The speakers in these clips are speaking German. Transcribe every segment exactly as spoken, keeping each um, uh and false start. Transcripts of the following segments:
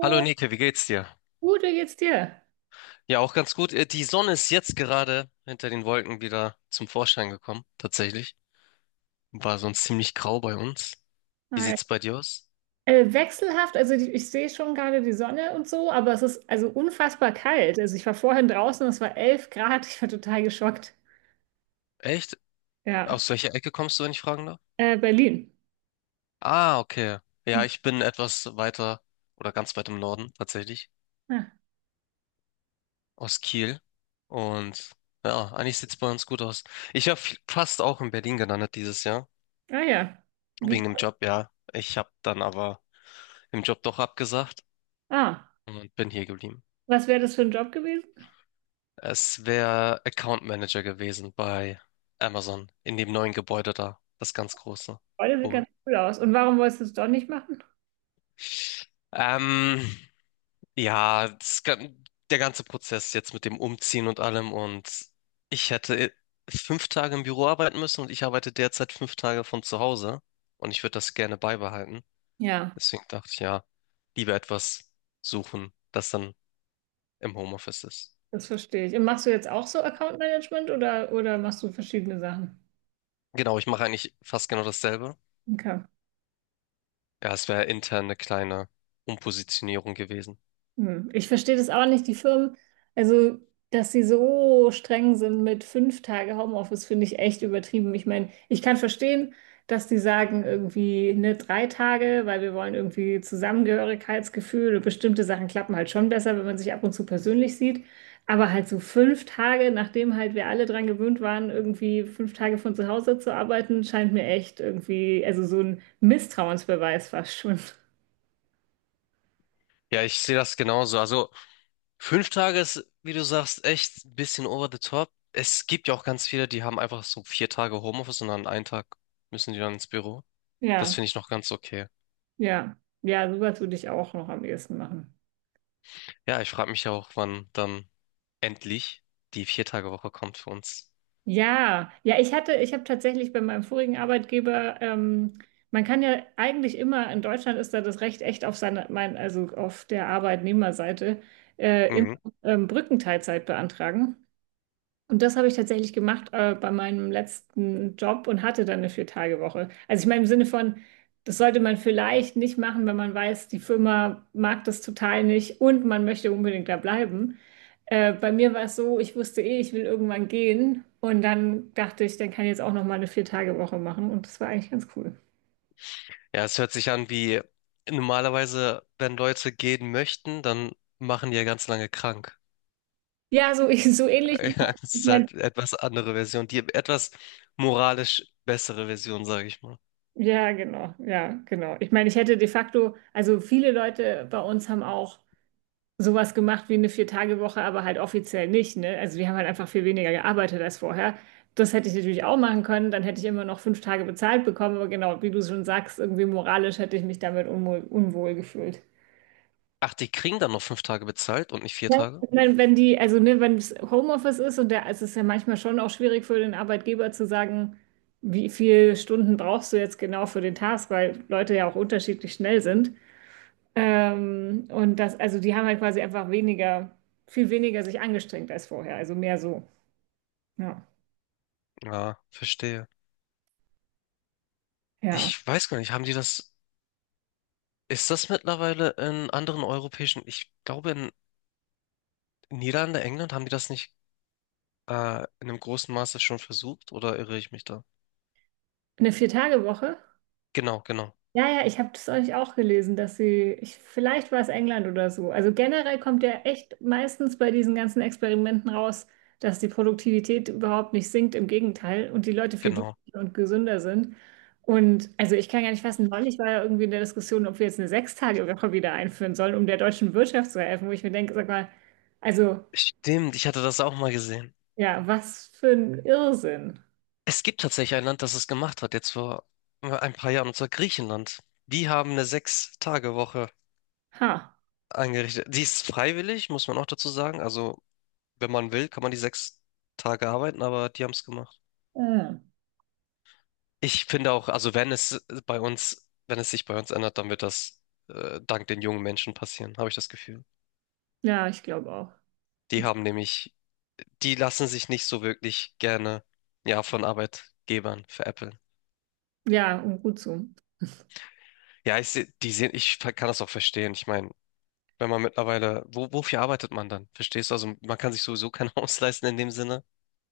Hallo Nike, wie geht's dir? gut, wie geht's dir? Ja, auch ganz gut. Äh, Die Sonne ist jetzt gerade hinter den Wolken wieder zum Vorschein gekommen, tatsächlich. War sonst ziemlich grau bei uns. Wie Hi. sieht's bei dir aus? Äh, wechselhaft, also die, ich sehe schon gerade die Sonne und so, aber es ist also unfassbar kalt. Also ich war vorhin draußen, es war elf Grad, ich war total geschockt. Echt? Ja, Aus welcher Ecke kommst du, wenn ich fragen darf? äh, Berlin. Ah, okay. Ja, ich bin etwas weiter oder ganz weit im Norden tatsächlich, Ah, aus Kiel. Und ja, eigentlich sieht's bei uns gut aus. Ich habe fast auch in Berlin gelandet dieses Jahr, ah ja, wie, wegen dem Job, ja. Ich habe dann aber im Job doch abgesagt ah, und bin hier geblieben. was wäre das für ein Job gewesen? Es wäre Account Manager gewesen bei Amazon in dem neuen Gebäude da, das ganz große. Oh, das sieht Wo- ganz cool aus. Und warum wolltest du es doch nicht machen? Ähm, ja, das, gan- der ganze Prozess jetzt mit dem Umziehen und allem und ich hätte fünf Tage im Büro arbeiten müssen und ich arbeite derzeit fünf Tage von zu Hause und ich würde das gerne beibehalten. Ja, Deswegen dachte ich, ja, lieber etwas suchen, das dann im Homeoffice ist. das verstehe ich. Und machst du jetzt auch so Account Management oder, oder machst du verschiedene Sachen? Genau, ich mache eigentlich fast genau dasselbe. Okay. Ja, es wäre intern eine kleine Umpositionierung gewesen. Hm, ich verstehe das auch nicht, die Firmen, also dass sie so streng sind mit fünf Tage Homeoffice, finde ich echt übertrieben. Ich meine, ich kann verstehen, dass die sagen irgendwie ne, drei Tage, weil wir wollen irgendwie Zusammengehörigkeitsgefühl und bestimmte Sachen klappen halt schon besser, wenn man sich ab und zu persönlich sieht. Aber halt so fünf Tage, nachdem halt wir alle dran gewöhnt waren, irgendwie fünf Tage von zu Hause zu arbeiten, scheint mir echt irgendwie, also so ein Misstrauensbeweis fast schon. Ja, ich sehe das genauso. Also fünf Tage ist, wie du sagst, echt ein bisschen over the top. Es gibt ja auch ganz viele, die haben einfach so vier Tage Homeoffice und an einem Tag müssen die dann ins Büro. Das Ja. finde ich noch ganz okay. Ja, ja, sowas würde ich auch noch am ehesten machen. Ja, ich frage mich ja auch, wann dann endlich die Vier-Tage-Woche kommt für uns. Ja, ja, ich hatte, ich habe tatsächlich bei meinem vorigen Arbeitgeber, ähm, man kann ja eigentlich immer — in Deutschland ist da das Recht echt auf seine, mein, also auf der Arbeitnehmerseite — äh, immer Mhm. ähm, Brückenteilzeit beantragen. Und das habe ich tatsächlich gemacht, äh, bei meinem letzten Job, und hatte dann eine Vier-Tage-Woche. Also ich meine im Sinne von, das sollte man vielleicht nicht machen, wenn man weiß, die Firma mag das total nicht und man möchte unbedingt da bleiben. Äh, bei mir war es so, ich wusste eh, ich will irgendwann gehen, und dann dachte ich, dann kann ich jetzt auch noch mal eine Vier-Tage-Woche machen, und das war eigentlich ganz cool. Ja, es hört sich an wie normalerweise, wenn Leute gehen möchten, dann machen die ja ganz lange krank. Ja, so, so ähnlich. Ich Ja, es ist mein, halt etwas andere Version, die etwas moralisch bessere Version, sage ich mal. ja, genau, ja, genau. Ich meine, ich hätte de facto, also viele Leute bei uns haben auch sowas gemacht wie eine Vier-Tage-Woche, aber halt offiziell nicht, ne? Also wir haben halt einfach viel weniger gearbeitet als vorher. Das hätte ich natürlich auch machen können, dann hätte ich immer noch fünf Tage bezahlt bekommen, aber genau, wie du schon sagst, irgendwie moralisch hätte ich mich damit unwohl, unwohl gefühlt. Ach, die kriegen dann noch fünf Tage bezahlt und nicht vier Ja. Tage? Ich meine, wenn die, also ne, wenn es Homeoffice ist und der, es ist ja manchmal schon auch schwierig für den Arbeitgeber zu sagen, wie viele Stunden brauchst du jetzt genau für den Task, weil Leute ja auch unterschiedlich schnell sind. Ähm, und das, also die haben halt quasi einfach weniger, viel weniger sich angestrengt als vorher, also mehr so. Ja. Ja, verstehe. Ja. Ich weiß gar nicht, haben die das, ist das mittlerweile in anderen europäischen, ich glaube in Niederlande, England haben die das nicht äh, in einem großen Maße schon versucht oder irre ich mich da? Eine Vier-Tage-Woche? Genau, genau, Ja, ja, ich habe das euch auch gelesen, dass sie, ich, vielleicht war es England oder so. Also generell kommt ja echt meistens bei diesen ganzen Experimenten raus, dass die Produktivität überhaupt nicht sinkt, im Gegenteil, und die Leute viel genau. glücklicher und gesünder sind. Und also ich kann gar nicht fassen, neulich war ja irgendwie in der Diskussion, ob wir jetzt eine Sechstagewoche wieder einführen sollen, um der deutschen Wirtschaft zu helfen, wo ich mir denke, sag mal, also, Stimmt, ich hatte das auch mal gesehen. ja, was für ein Irrsinn. Es gibt tatsächlich ein Land, das es gemacht hat, jetzt vor äh, ein paar Jahren, und zwar Griechenland. Die haben eine Sechs-Tage-Woche Ha. eingerichtet. Die ist freiwillig, muss man auch dazu sagen. Also, wenn man will, kann man die sechs Tage arbeiten, aber die haben es gemacht. Ja. Ich finde auch, also wenn es bei uns, wenn es sich bei uns ändert, dann wird das äh, dank den jungen Menschen passieren, habe ich das Gefühl. Ja, ich glaube auch. Die haben nämlich, die lassen sich nicht so wirklich gerne, ja, von Arbeitgebern veräppeln. Ja, und gut so. Ja, ich seh, die sehen, ich ver- kann das auch verstehen. Ich meine, wenn man mittlerweile, wo, wofür arbeitet man dann? Verstehst du? Also man kann sich sowieso kein Haus leisten in dem Sinne,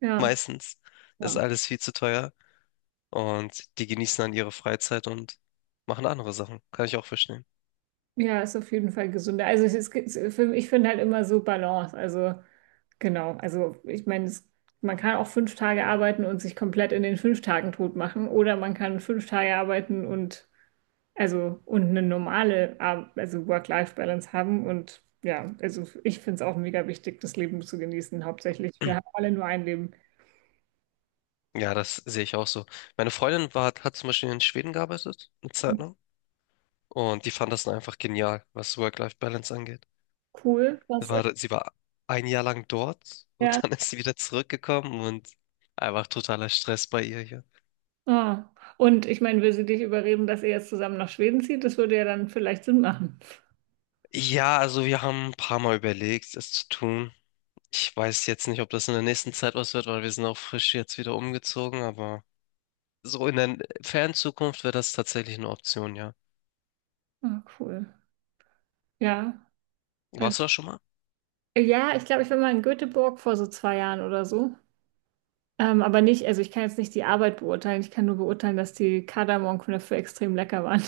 Ja. meistens. Das ist Ja, alles viel zu teuer. Und die genießen dann ihre Freizeit und machen andere Sachen. Kann ich auch verstehen. ja, ist auf jeden Fall gesünder. Also es ist, es- für- ich finde halt immer so Balance. Also genau. Also ich meine, es- man kann auch fünf Tage arbeiten und sich komplett in den fünf Tagen tot machen. Oder man kann fünf Tage arbeiten und also und eine normale Ar- also Work-Life-Balance haben. Und ja, also ich finde es auch mega wichtig, das Leben zu genießen, hauptsächlich. Wir haben alle nur ein Leben. Ja, das sehe ich auch so. Meine Freundin war, hat zum Beispiel in Schweden gearbeitet, eine Zeit lang. Und die fand das dann einfach genial, was Work-Life-Balance angeht. Cool. Was? War, sie war ein Jahr lang dort Ja. und dann ist sie wieder zurückgekommen und einfach totaler Stress bei ihr hier. Ah. Und ich meine, will sie dich überreden, dass ihr jetzt zusammen nach Schweden zieht? Das würde ja dann vielleicht Sinn machen. Ja, also wir haben ein paar Mal überlegt, es zu tun. Ich weiß jetzt nicht, ob das in der nächsten Zeit was wird, weil wir sind auch frisch jetzt wieder umgezogen, aber. So in der fernen Zukunft wäre das tatsächlich eine Option, ja. Ah, cool. Ja. Also, Warst du da schon mal? ja, ich glaube, ich war mal in Göteborg vor so zwei Jahren oder so. Ähm, aber nicht, also ich kann jetzt nicht die Arbeit beurteilen. Ich kann nur beurteilen, dass die Kardamomknödel extrem lecker waren.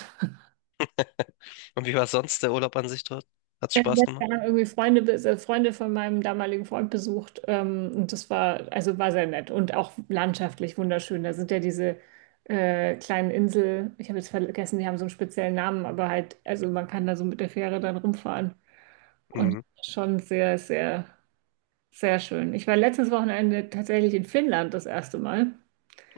Und wie war sonst der Urlaub an sich dort? Hat's Äh, ja, Spaß gemacht? wir haben irgendwie Freunde, bes- äh, Freunde von meinem damaligen Freund besucht. Ähm, und das war, also war sehr nett und auch landschaftlich wunderschön. Da sind ja diese äh, kleinen Insel, ich habe jetzt vergessen, die haben so einen speziellen Namen, aber halt, also man kann da so mit der Fähre dann rumfahren. Und Mhm. schon sehr, sehr, sehr schön. Ich war letztes Wochenende tatsächlich in Finnland das erste Mal.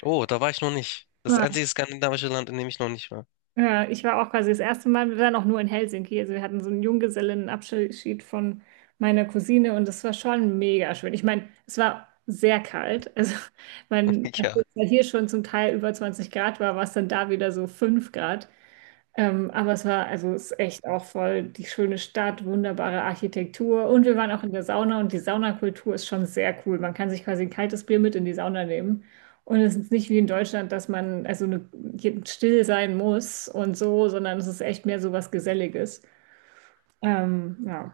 Oh, da war ich noch nicht. Das einzige skandinavische Land, in dem ich noch nicht war. Ja, ich war auch quasi das erste Mal, wir waren auch nur in Helsinki. Also wir hatten so einen Junggesellinnenabschied von meiner Cousine, und das war schon mega schön. Ich meine, es war sehr kalt. Also man, Ja. nachdem es ja hier schon zum Teil über zwanzig Grad war, war es dann da wieder so fünf Grad. Ähm, aber es war, also es ist echt auch voll die schöne Stadt, wunderbare Architektur. Und wir waren auch in der Sauna, und die Saunakultur ist schon sehr cool. Man kann sich quasi ein kaltes Bier mit in die Sauna nehmen. Und es ist nicht wie in Deutschland, dass man also ne- still sein muss und so, sondern es ist echt mehr so was Geselliges. Ähm, ja.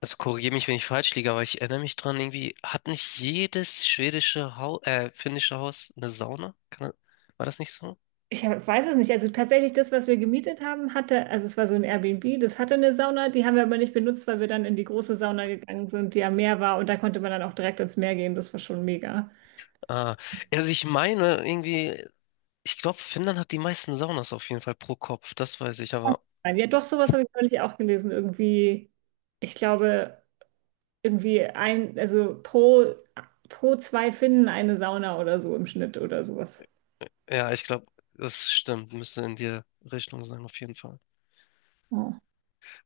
Also korrigiere mich, wenn ich falsch liege, aber ich erinnere mich dran, irgendwie hat nicht jedes schwedische Haus, äh, finnische Haus eine Sauna? Kann, das- war das nicht so? Ich hab- weiß es nicht. Also tatsächlich, das, was wir gemietet haben, hatte, also es war so ein Airbnb, das hatte eine Sauna, die haben wir aber nicht benutzt, weil wir dann in die große Sauna gegangen sind, die am Meer war, und da konnte man dann auch direkt ins Meer gehen. Das war schon mega. Ah, also ich meine irgendwie, ich glaube, Finnland hat die meisten Saunas auf jeden Fall pro Kopf, das weiß ich, aber Nein, ja, doch, sowas habe ich neulich auch gelesen. Irgendwie, ich glaube, irgendwie ein, also pro, pro zwei Finnen eine Sauna oder so im Schnitt oder sowas. ja, ich glaube, das stimmt. Müsste in die Richtung sein, auf jeden Fall. Ja.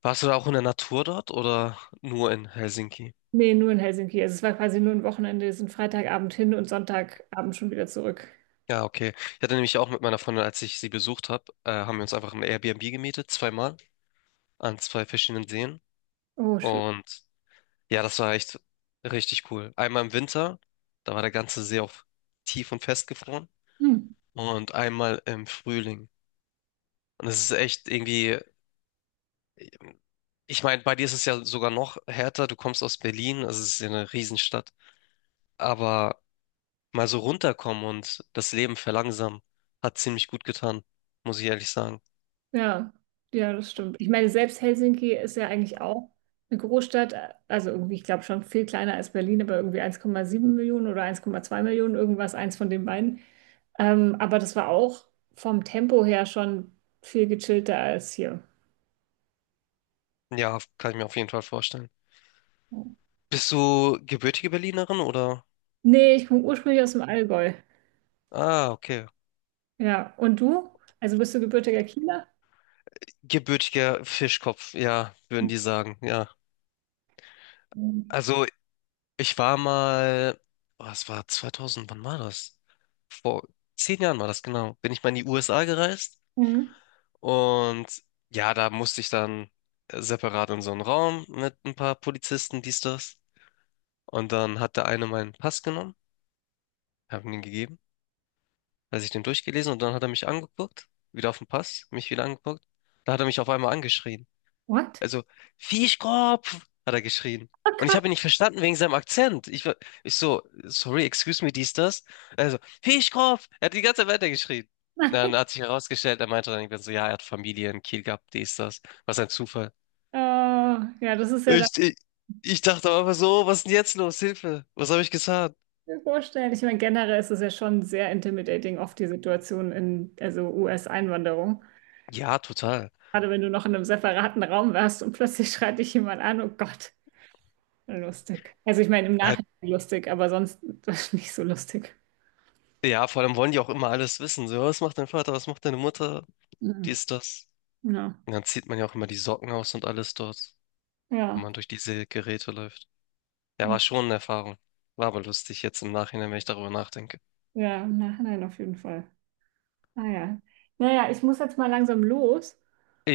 Warst du da auch in der Natur dort oder nur in Helsinki? Nee, nur in Helsinki. Also es war quasi nur ein Wochenende. Wir sind Freitagabend hin und Sonntagabend schon wieder zurück. Ja, okay. Ich hatte nämlich auch mit meiner Freundin, als ich sie besucht habe, äh, haben wir uns einfach ein Airbnb gemietet, zweimal, an zwei verschiedenen Seen. Oh, schön. Und ja, das war echt richtig cool. Einmal im Winter, da war der ganze See auf tief und festgefroren. Hm. Und einmal im Frühling. Und es ist echt irgendwie, ich meine, bei dir ist es ja sogar noch härter. Du kommst aus Berlin, also es ist ja eine Riesenstadt. Aber mal so runterkommen und das Leben verlangsamen. Hat ziemlich gut getan, muss ich ehrlich sagen. Ja, ja, das stimmt. Ich meine, selbst Helsinki ist ja eigentlich auch eine Großstadt, also irgendwie, ich glaube schon viel kleiner als Berlin, aber irgendwie eins Komma sieben Millionen oder eins Komma zwei Millionen, irgendwas, eins von den beiden. Ähm, aber das war auch vom Tempo her schon viel gechillter als hier. Ja, kann ich mir auf jeden Fall vorstellen. Bist du gebürtige Berlinerin oder? Nee, ich komme ursprünglich aus dem Allgäu. Ah, okay. Ja, und du? Also bist du gebürtiger Kieler? Gebürtiger Fischkopf, ja, würden die sagen, ja. Mhm. Also, ich war mal, was war zweitausend, wann war das? Vor zehn Jahren war das, genau. Bin ich mal in die U S A gereist Mhm. und ja, da musste ich dann separat in so einen Raum mit ein paar Polizisten, dies, das. Und dann hat der eine meinen Pass genommen, hab ihm den gegeben, hat sich den durchgelesen und dann hat er mich angeguckt, wieder auf den Pass, mich wieder angeguckt. Da hat er mich auf einmal angeschrien. What? Also, Fischkopf, hat er geschrien. Oh Und ich Gott, habe ihn nicht verstanden wegen seinem Akzent. Ich war, ich so, sorry, excuse me, dies, das. Also, Fischkopf, er hat die ganze Zeit weitergeschrien. nein. Dann hat sich herausgestellt, er meinte dann irgendwann so, ja, er hat Familie in Kiel gehabt, dies, das. Was ein Zufall. Oh, ja, das ist ja Ich, ich, ich dachte aber so, was ist denn jetzt los? Hilfe, was habe ich getan? mir vorstellen. Ich meine, generell ist es ja schon sehr intimidating, oft die Situation in, also, U S-Einwanderung. Ja, total. Gerade wenn du noch in einem separaten Raum warst und plötzlich schreit dich jemand an, oh Gott, lustig. Also ich meine, im Nachhinein lustig, aber sonst nicht so lustig. Ja, vor allem wollen die auch immer alles wissen. So, was macht dein Vater, was macht deine Mutter? Mhm. Dies, das. Ja. Und dann zieht man ja auch immer die Socken aus und alles dort, wenn man Ja. durch diese Geräte läuft. Ja, Ja, war schon eine Erfahrung. War aber lustig jetzt im Nachhinein, wenn ich darüber nachdenke. ja, im Nachhinein auf jeden Fall. Ah ja. Naja, ich muss jetzt mal langsam los,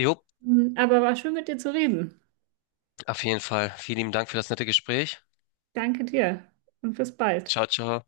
Jo, mhm, aber war schön mit dir zu reden. auf jeden Fall. Vielen lieben Dank für das nette Gespräch. Danke dir und bis bald. Ciao, ciao.